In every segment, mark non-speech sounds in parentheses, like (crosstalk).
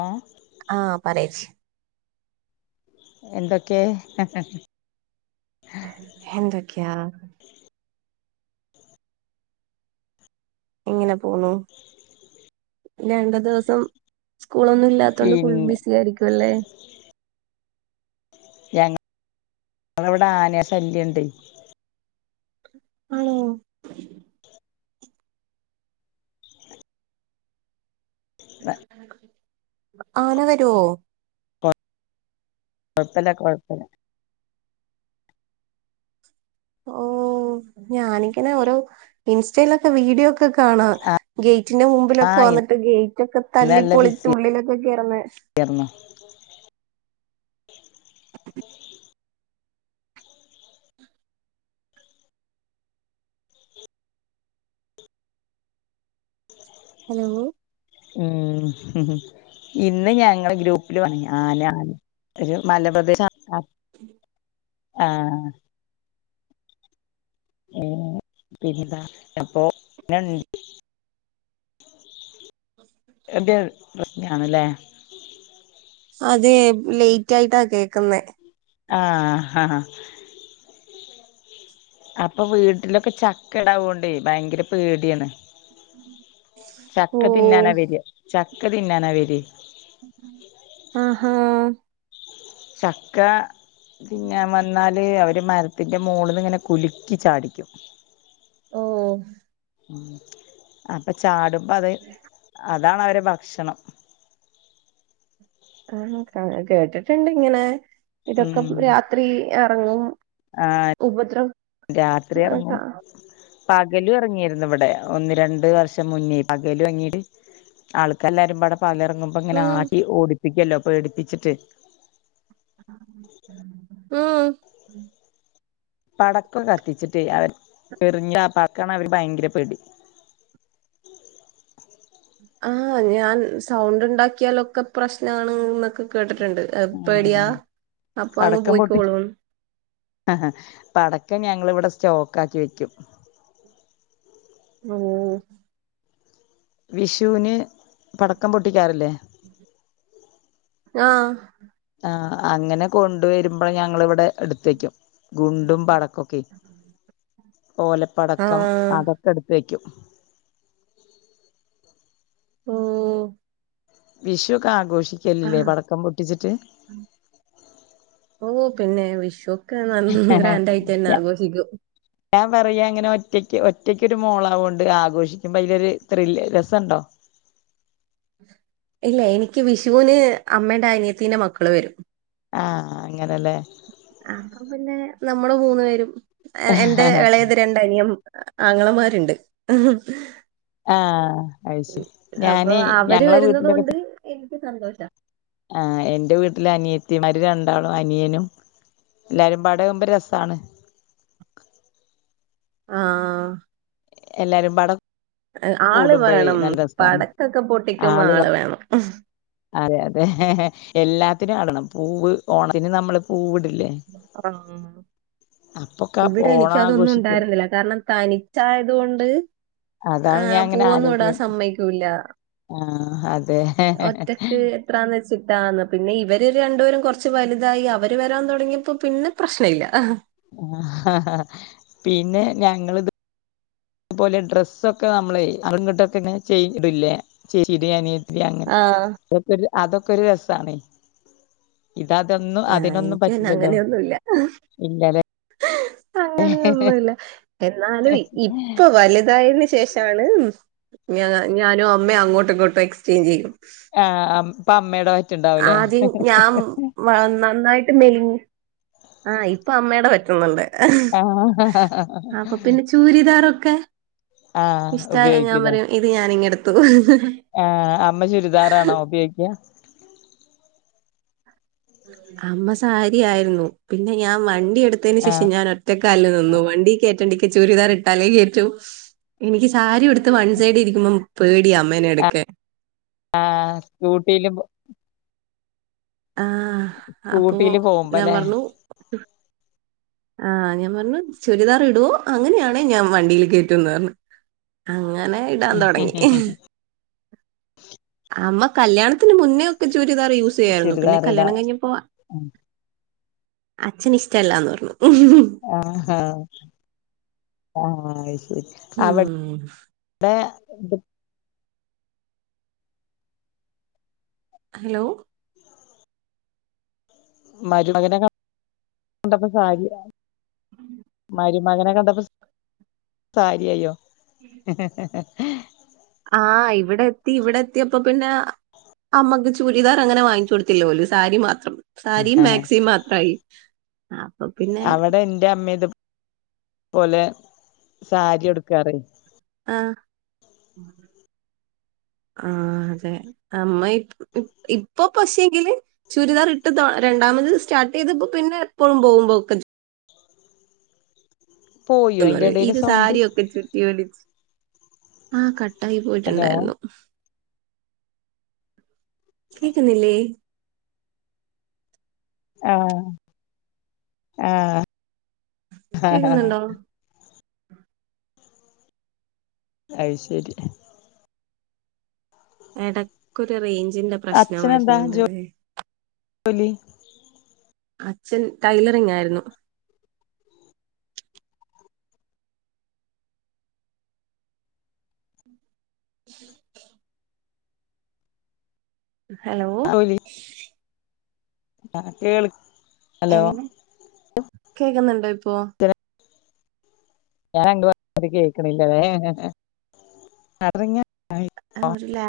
ഏ? ആഹ് പറയേച്ചി എന്തൊക്കേ? ഹ ഹ ഹ എന്തൊക്ക്യാ? ഇങ്ങനെ പോണൂ. ഇനി രണ്ട് ദിവസം സ്കൂളൊന്നുല്ല് ല്ലാത്തോണ്ട് ഫുൾ പിന്നെ ബിസിയായിരിക്കു അല്ലേ? ഞങ്ങ (inaudible) ളവിടെ ആനേ ശല്യണ്ട്. ആണോ? ആന വരോ? കൊഴ്പ്പല്ല കൊഴപ്പല്ല. ഊം. ഞാനിങ്ങനെ ഒരോ ഇൻസ്റ്റേലൊക്കെ വീഡിയോക്കെ കാണാം. ഗെയ്റ്റിന്റെ ആ മുമ്പിലൊക്കെ വന്ന്ട്ട് ഗെയ്റ്റൊക്കെ തല്ലിപ്പൊളിച്ചുള്ളിലൊക്കെ കേറ്ന്നേ. എർണ്ണ ഹലോ ഊം ഇന്ന് ഞങ്ങള് ഗ്രൂപ്പില് വന്നീനി ആനാ ന്ന്. ഒരു മലപ്രദേശ (unintelligible) അ (inaudible) ആഹ് ഏഹ് പിന്നെന്താ? എപ്പൊ (unintelligible) (inaudible) എന്റേത് പ്രശ്നാണ്ലേ. അതേ ലെയ്റ്റായിട്ടാ കേക്ക്ന്നേ. ആഹ് ഹ ഹ. അപ്പ വീട്ടിലൊക്കെ ചക്കടാവോണ്ടേ ഭയങ്കര പേട്യണ്. ചക്ക തിന്നാനാ ഓഹ് വെര. ചക്ക തിന്നാനാ വെരേയ്. ആഹാ ചക്കാ തിന്നാൻ വന്നാല് അവര് മര് ത്തിന്റെ മോള്ന്ന്ങ്ങനെ കുലുക്കി ചാടിയ്ക്കും. ഓ. അപ്പോ ചാടുമ്പത് അതാണവരെ ഭക്ഷണം. ആ, ക കേട്ടിട്ടണ്ടിങ്ങനെ ഇതൊക്കെ പ് ഉം രാത്രി എറങ്ങും. ആ, ഉപദ്രവം രാത്രി എറങ്ങും. പകലു എറങ്ങിയിരുന്നിവിടെ ഒന്ന് രണ്ട് വർഷം മുന്നേ പകലുറങ്ങിനും. ആൾക്കെരല്ലാരും പടെ പകലെ റെങ്ങുമ്പ ഇങ്ങനെ ഉം ആട്ടി ഓടിപ്പിക്കല്ലോ പേടിപ്പിച്ചിട്ട്. ആ ഉ (inaudible) ഉം. പടക്കം കത്തിച്ചിട്ടില്ല. അവര് എറിഞ്ഞ ഉപ്പാക്കാണ് അവര് ഭയങ്കര പേടി. ആ, ഞാൻ സൗണ്ടു ണ്ടാക്കിയാലൊക്കെ പ്രശ്നാണ് ന്നൊക്കെ കേട്ടിട്ടുണ്ട്. ഇങ്ങക്ക് ഉം പേടിയാ അപ്പൊ അങ്ങ് പോയികോളും. ആഹാ പടക്കം ഞങ്ങൾ ഇവിടെ സ്റ്റോക്ക് ആക്കി വെക്കും. ഉം. വിഷുവിന് പടക്കം പൊട്ടിക്കാറി ല്ലേ? ആ. ആ, അങ്ങനെ കൊണ്ട് വരുമ്പോൾ ഞങ്ങൾ ഇവിടെ എടുത്തു വയ്ക്കും. ഗുണ്ടും പടക്കൊക്കെ, ഓലപ്പടക്കം, ആഹ് അതൊക്കെ എടുത്തു വയ്ക്കും. ഉം. വിഷു ഒക്കെ ആഘോഷിക്കല്ലല്ലേ പടക്കം പൊട്ടിച്ചിട്ട്? ഓ, പിന്നെ വിഷു അതൊക്ക നല്ല ഗ്രാൻഡ ആയിട്ട് തന്നെ ആഘോഷിക്കും. ഞാൻ പറയാ അങ്ങനെ ഒറ്റക്ക് ഒറ്റക്കരു മോളാവോണ്ട് ഒര് ആഘോഷിക്കുമ്പോൾ അതിലൊരു ത്രില്ല് രസം ഉണ്ടോ? ഇല്ല എനിക്ക് വിഷുന് അമ്മയുടെ അനീ യത്തിന്റെ മക്കള് വരും. ആ, അങ്ങനെല്ലേ. അപ്പ പിന്നെ നമ്മൾ മൂന്ന് പേരും. എന്റെ എ ളയത് രണ്ട് രണ്ടു അനിയൻ,, ആങ്ങളമാരുണ്ട്. ആഹ് അത് ശരി അപ്പൊ ഞാന് അവര് ഞങ്ങളെ വരുന്നുന്നത് വീട്ടിലൊക്കെ കൊണ്ട് എനിക്ക് സന്തോഷം. ആ, എന്റെ വീട്ടില് അനിയത്തിമാര് രണ്ടാളും അനിയനും. എല്ലാവരും പാടെ ആവുമ്പോൾ രസമാണ്. ആ. എല്ലാരും പടെ ആള് വേണം, രസാണ് പടക്കൊക്കെ പൊട്ടിക്കുമ്പോൾ ആള് വേണം. അതെ അതെ എല്ലാത്തിനും ആൾവേണം. പൂവ് ഓണത്തിന് നമ്മൾ പൂവിടില്ലേ? ആ, അപ്പൊക്കെ ഇവിടെ ഓണം എനിക്ക് അതൊന്നും ആഘോഷിക്കും ഉണ്ടായിരുന്നില്ല കാരണം തനി തനിച്ച് ആയതു കൊണ്ട് ആ, അതാണ് പൂവൊന്നും ഇടാൻ സമ്മതിക്കുകയില്ല. ആ, അതെ. എത്രാന്ന് വെച്ചിട്ടാന്ന് പിന്നെ ഇവര് രണ്ടുപേരും കുറച്ച് വലുതായി അവര് വരാൻ തുടങ്ങി തുടങ്ങിയപ്പോ പിന്നെ പ്രശ്നം ഇല്ല. ആ പിന്നെ ഞങ്ങളും ഇതുപോലെ ഡ്രസ്സൊക്കെ നമ്മൾ അറങ്ങിട (unintelligible) ഇങ്ങെ ചെയ് ഇടില്ലേ ചെയ ആഹ് അങ്ങനെത്തെ അതൊക്കെ ഒരു രസം ആണ്. ഇത്അതൊന്നും ആഹ് അതിനൊന്നും എനിക്ക് പിന്നെ പറ്റില്ലല്ലോ. അങ്ങനെയൊന്നുല്ല ഇല്ല ലെ അങ്ങനെയൊന്നുല്ല എന്നാലും ഇപ്പൊ വലുതായതിനു ശേഷം ഞാനും, ഞാനുംഅമ്മയും അങ്ങോട്ടും ഇങ്ങോട്ടും എക്സ്ചേഞ്ച് ചെയ്യും. ആഹ അപ്പ അമ്മടെ പറ്റു ണ്ടാവൂലേ ആദ്യം ഞാൻ നന്നായിട്ട് മെലി ആ് ഇപ്പൊ അമ്മയുടെ പറ്റുന്നുണ്ട് ആഹ് അപ്പൊ പിന്നെ ചൂരിദാറൊക്കെ ആഹ് ഇഷ്ടായഞാൻ ഉപയോഗിക്കൂലേ പറയും ഇത് ഞാനിങ്ങെടുത്തു ആഹ അമ്മ ചുരിദാറാണോ ഉപയോഗിക്ക അമ്മ സാരിയായിരുന്നു പിന്നെ ഞാൻ വണ്ടി എടുത്തതിന് ആഹ് ശേഷം ഞാൻ ഒറ്റക്കാലിൽ നിന്നു വണ്ടി കയറ്റണ്ടിക്ക ചുരിദാർ ഇട്ടാലേ കേയറ്റു എനിക്ക് സാരി എടുത്ത് വൺ സൈഡ് ഇരിക്കുമ്പോൾ പേടിയ അമ്മേന എടുക്കാൻ ആഹ സ്കൂട്ടിയിലും ആഹ അപ്പോ സ്കൂട്ടിയില് ഞാൻ പോകുമ്പല്ലേ പറഞ്ഞു ആഹ് ഞാൻ പറഞ്ഞു ചുരിദാർ ഇടുവോ അങ്ങനെയാണ് ഞാൻ വണ്ടി കയറ്റുന്ന് പറഞ്ഞു അങ്ങനെ ഇടാൻ തുടങ്ങി അമ്മ കല്യാണത്തിന് മുന്നേ ഒക്കെ ചൂരിദാർ യൂസ് ചെയ്യായിരുന്നു പിന്നെ ചുരിദാറിടാ കല്യാണം കഴിഞ്ഞപ്പോ അച്ഛനിഷ്ടമല്ലാന്ന് പറഞ്ഞു ആഹ ആഹ അയ്ശരി ഉം ഇവിടെ ഹലോ മരുമകനെ കണ്ടെപ്പ സാരിയാ മരുമകനെ കണ്ടപ്പോ സാരിയയ്യോ ഉ ഹ ആഹ് ഇവിടെ എത്തി ഇവിടെ എത്തിയപ്പ പിന്നെ അമ്മക്ക് ചുരിദാർ അങ്ങനെ വാങ്ങിച്ച കൊടുത്തില്ലോല്ലു സാരി മാത്രം സരിം മാക്സിം മാത്രായി പിന്നെ അവിടെ എൻ്റെ അമ്മ ഇത് പോലെ സാരി എടുക്കാറേ ആഹ ആഹ അതെ അമ്മ ഇപ്പൊ പക്ഷെങ്കില് ചുരിദാർ ഇട്ട് രണ്ടാമത് സ്റ്റാർട്ട് ചെയ്തപ്പോ പിന്നെ എപ്പോഴും പോകുമ്പോക്ക ചുരി പോയോ പറ അയിന്റെ യും എടേല് ഇത് സൗണ്ട് സാരിയൊക്കെ ചുറ്റി വലച്ച് ആ കട്ടായി ഹലോ പോയിട്ടുണ്ടായിരുന്നു കേക്ക്ന്നിലേ ആഹ ആഹ കേക്കുന്നുണ്ടോ അയ് ശരി ഇടക്കൊരു റേഞ്ചിന്റെ പ്രശ്നം അച്ഛനന്താ ജോ വരുന്നുണ്ടല്ലേ ജോലി അച്ഛൻ ടൈലറിംഗ ആയിരുന്നു ഉ ഹലോ ആഹ കേൾ ഹലോ എങ്ങനെ കേക്കുന്നുണ്ടോ ഇപ്പോ ഞാൻ അങ്ങണ്ട്പറയുന്നത് കേക്കണില്ലേ (unintelligible) എന്നിട്ട് ലെ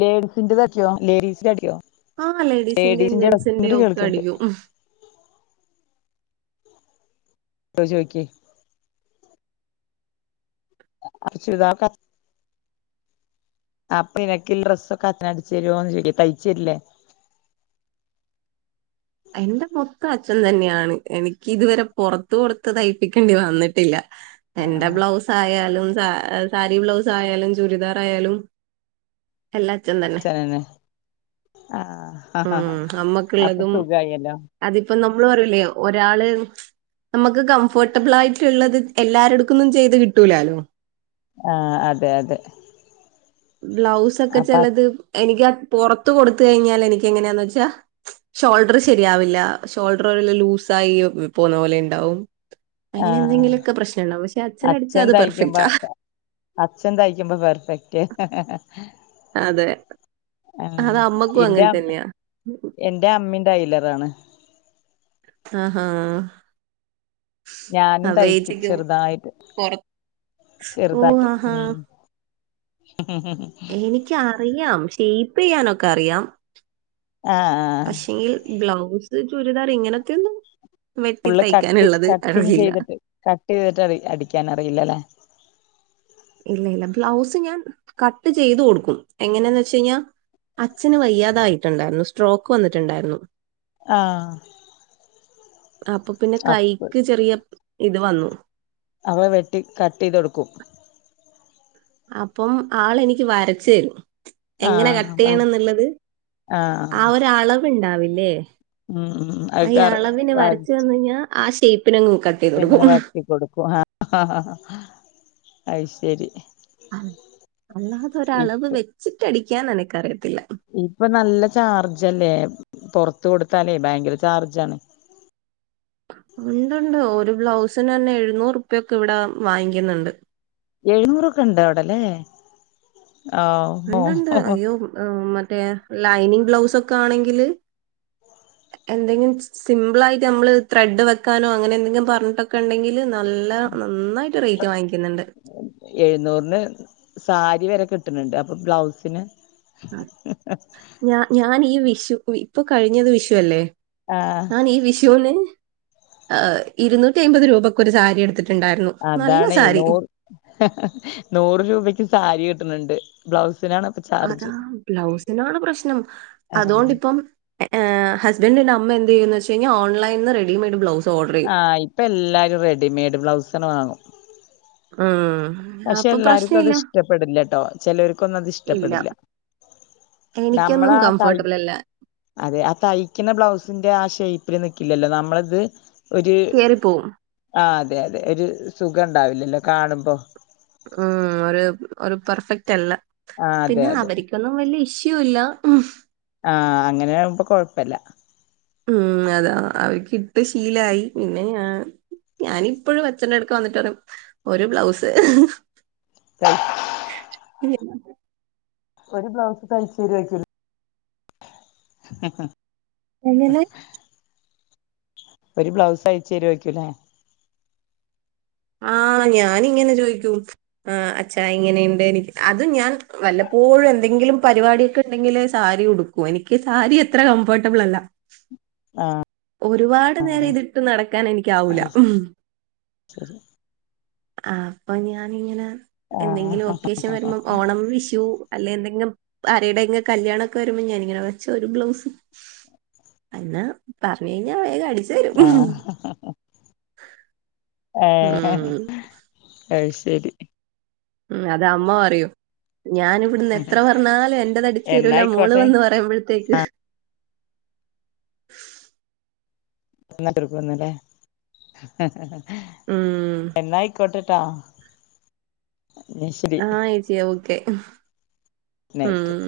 ലേഡീസിറത് അടിയോ ലേഡീസിന്റെ അടിയോ ആ ഹ ലേഡീസിന്റെയും ജെന്സിന്റെയും ഒക്കെ അടിക്കും കിട്ടോ ചോയിക്കി ആഹ് ചുരിദാറൊക്കെ അടി അപ്പൊ നിനക്ക്ല്ലെ ഡ്രസ്സൊക്കെ അച്ചന് അടിച്ച് തരോന്ന് ചോയ്ക്ക തയ്ച്ചരില്ലേ? എന്റെ മൊത്തം അച്ഛൻ തന്നെയാണ് എനിക്ക് ഇതുവരെ പൊറത്ത് കൊടുത്ത് തയ്പ്പിക്കേണ്ടി വന്നിട്ടില്ല എന്റെ ആഹ് ബ്ലൗസായാലും സ സാരി ബ്ലൗസ് ആയാലും ചൂരിദാർ ആയാലും എല്ലാം അച്ഛൻ തന്നെ അച്ഛനന്നെ ഉം ആഹ് അപ്പൊ അമ്മക്കുള്ളതും സുഖായല്ലോ? അതിപ്പോ നമ്മള് പറയൂലേ ഒരാള് നമ്മക്ക് കംഫോർട്ടബിൾ ആയിട്ട്ള്ളത് എല്ലാരടുക്കുന്നും ചെയ്ത് കിട്ടൂലാലോ? ആഹ് അതെ അതെ ബ്ലൗസ് ഒക്കെ അപ്പൊ ചെലത് എനിക്ക് പൊറത്ത് കൊടുത്ത് കഴിഞ്ഞാ എനിക്ക് എങ്ങനെയാന്ന് വെച്ചാ ഷോൾഡർ ശരിയാവില്ല ഷോൾഡർ വല്ല ലൂസായി പോവുന്ന പോലെയിണ്ടാവും അങ്ങനെ ആഹ് എന്തെങ്കിലൊക്കെ പ്രശ്നംണ്ടാവും പക്ഷെ അച്ഛനടിച്ചാ അച്ഛൻ അത് തയ്ക്കുമ്പോ പെർഫെക്റ്റാ അച്ഛൻ തയ്ക്കുമ്പോ പെർഫെക്റ്റ് അതെ ആഹ് അത് അമ്മക്കും ഇന്റെ അങ്ങനെ തന്നെയാ എന്റെ അമ്മിം ടൈലറാണ് ആഹ് ഹാ ഞാനും തയ്ക്കും ഏച്ചിക്കും ചെറുതായിട്ട് പൊറ ഓഹ് ചെറുതായിട്ട് ആഹാ. ഉം എനിക്ക് അറിയാം ഷെയിപ്പ് ചെയ്യാനൊക്കെ അറിയാം ആഹ് ആഹ് പക്ഷെ എങ്കിൽ ബ്ലൗസ്, ചുരിദാർ ഇങ്ങനത്തയൊന്നും വെട്ടി ഫുള്ള് കട്ട് തയ്ക്കാനുള്ളത് കട്ടിങ് അറിയില്ല. ചെയ്തിട്ട് കട്ട് ചെയ്തിട്ട് അടിക്കാനറിയില്ലലേ? ഇല്ല ഇല്ല ബ്ലൗസ് ഞാൻ കട്ട് ചെയ്ത് കൊടുക്കും. എങ്ങനേന്ന് വെച്ച് കഴിഞ്ഞാൽ അച്ഛന് വയ്യാതെ ആയിട്ട്ണ്ടായിരുന്നു സ്ട്രോക്ക് വന്നിട്ടുണ്ടായിരുന്നു. ആഹ് അപ്പൊ പിന്നെ അപ്പ് കൈക്ക് ചെറിയ ഇത് വന്നു. അപ്പൊ വെട്ടി കട്ട് ചെയ്ത് കൊടുക്കും. അപ്പം ആള് എനിക്ക് വരച്ച് തരും എങ്ങനെ ആഹ് വ കട്ടെയ്യണംന്നുള്ളത്, ആ ആഹ് ഒരു അളവിണ്ടാവില്ലേ? ഉം ഉം അത് ഈ കറ അളവിന് വരച്ച് തന്ന് കഴിഞ്ഞാ ആ ഷെയ്പ്പിനങ് കട്ട് ചെയ്ത് കൊടുക്കും. അങ്ങനെ വെട്ടി കൊടുക്കും. ആഹ് അയ്ശരി. അല്ലാതെ ഒര് അളവ് വെച്ചിട്ടടിക്കാൻ എനക്കറിയത്തില്ല. ഇപ്പൊ നല്ല ചാർജല്ലേ? പൊറത്ത് കൊടുത്താലേ ഭയങ്കര ചാർജാണ്. ഉണ്ടുണ്ട്. ഒരു ബ്ലൗസിന് തന്നെ എഴുന്നൂറ്പ്യൊക്കെ ഇവടെ വാങ്ങിക്ക്ന്ന്ണ്ട്. എഴുന്നൂറൊക്കെ ഇണ്ട് അവിടെ ല്ലേ? ഓഹോ ഇണ്ട്ണ്ട്. അയ്യോ! മറ്റേ ലൈനിങ് ബ്ലൗസൊക്കെ ആണെങ്കില് എന്തെങ്കിലും സിമ്പിളായിട്ട് നമ്മള് ത്രെഡ് വെക്കാനോ അങ്ങനെ എന്തെങ്കിലും പറഞ്ഞിട്ടൊക്കെ ഇണ്ടെങ്കി ല് നല്ല നന്നായിട്ട് റെയ്റ്റ് വാങ്ങിക്ക്ന്ന്ണ്ട്. എഴുന്നൂറിന് സാരി വരെ കിട്ട്ണ് ണ്ട്. അപ്പൊ ബ്ലൗസിന്, ആഹ് ഞ ഞാൻ ഈ വിഷു ഇപ്പൊ കഴിഞ്ഞത് വിഷുവല്ലേ? ആഹ് ഞാൻ ഈ വിഷൂന് ഏഹ് ഇരുന്നൂറ്റി അയ്മ്പത് രൂപക്കൊരു സാരി എടുത്തിട്ടുണ്ടായിരുന്നു. നല്ല അതാണേ സാരി നൂറ് നൂറ് രൂപക്കും സാരി കിട്ട്ണ് ണ്ട്. ബ്ലൗസിനാണ്, ഇപ്പൊ അതാ ചാർജ് ബ്ലൗസിനാണ് പ്രശ്നം അതു ആഹ് കൊണ്ടിപ്പം. ഏഹേ ഹസ്ബൻഡിന്റെ അമ്മ എന്തെയ്യും എന്ന് വെച്ച് കഴിഞ്ഞ ഓൺലൈനിന്ന് റെഡിമേഡ് ബ്ലൗസ് ഓർഡർ ചെയ്യും ആഹ്. ഇപ്പൊ എല്ലാരും റെഡിമെയ്ഡ് ബ്ലൗസാണ് വാങ്ങും. ഉം പക്ഷെ അപ്പൊ എല്ലാര്ക്കും അത് പ്രശ്നമില്ല ഇഷ്ടപ്പെടില്ലട്ടോ. ചേലോര്ക്കൊന്നും അത് ഇല്ല ഇഷ്ടപ്പെടില്ല. എനിക്കൊന്നും നമ്മളാ തൈ കംഫർട്ടബിളല്ല. അതെ. ആഹ് തയിക്ക്ണ ബ്ലൗസിന്റെ ആഹ് ഷേയ്പ്പിൽ നിക്കില്ലല്ലോ? നമ്മളത്. ഒര് കേറിപ്പോവും ആഹ് അതെ അതെ. ഒരു സുഖണ്ടാവില്ലല്ലോ കാണുമ്പോ? ഉം. ഒരു ഒര് പെർഫെക്റ്റ് അല്ല. ആഹ് അതെ പിന്നെ അതെ അവര്ക്ക് ഇതൊന്നും വല്ല്യ ഇഷ്യൂ ഇല്ല. ഉം ആഹ് അങ്ങനായാകുമ്പൊ കൊഴപ്പല്ല. ഉം. അതാ അവർക്കിട്ട് ശീലായി. പിന്നെ ഞാന് ഞാനിപ്പഴും അച്ഛന്റെ അട്ക്ക് വന്നിട്ട് പറയും ഒരു ബ്ലൗസ്. തൈ ഉം. ഒരു ബ്ലൗസ് തയ്ച്ചേരോയ്ക്കുലെ. ആ എങ്ങനെ? ഒരു ബ്ലൗസ് യ്ച്ചെരോയ്ക്കുലെ ആഹ് ഞാനിങ്ങനെ ചോയ്ക്കും. ആഹ് അച്ഛാ ഇങ്ങനെയുണ്ട് എനിക്ക്. അതും ഞാൻ വല്ലപ്പോഴും എന്തെങ്കിലും പരിപാടിയൊക്കെ ഉണ്ടെങ്കിലെ സാരി ഉടുക്കൂ. എനിക്ക് സാരി അത്ര കംഫോർട്ടബിളല്ല. ആഹ് ഒരുപാട് നേരം ഇതിട്ട് നടക്കാൻ എനിക്കാവൂല. അത് ശരി ആഹ് അപ്പ ഞാനിങ്ങനെ എന്തെങ്കിലൊക്കെ. ആഹ് വിശേഷം വരുമ്പം ഓണം, വിഷു അല്ലേ എന്തെങ്കിലും. ആര്ടെങ്കിലൊക്കെ കല്യാണൊക്കെ വര്മ്പോ ഞാനിങ്ങനെ അച്ഛ ഒരു ബ്ലൗസ്. പിന്നെ പറഞ്ഞഴ് ഞ്ഞാ വേഗം അടിക്കും. ആഹ് ഏഹ് അയ്ശെരി ഉം അത അമ്മ പറയും ഞാനും ഇവ്ടുന്ന് എത്ര പറഞ്ഞാലും എന്റതടിച്ചു തെരൂല മോള് എന്നായിക്കോട്ടെ വന്ന് പറയുമ്പത്തേക്ക് ഉം (unintelligible) എന്നായ്ക്കോട്ടേട്ടാ ന്നാശെരി ആഹ് ഏച്ചിയേ ഓക്കെ നൈറ്റ് ഉം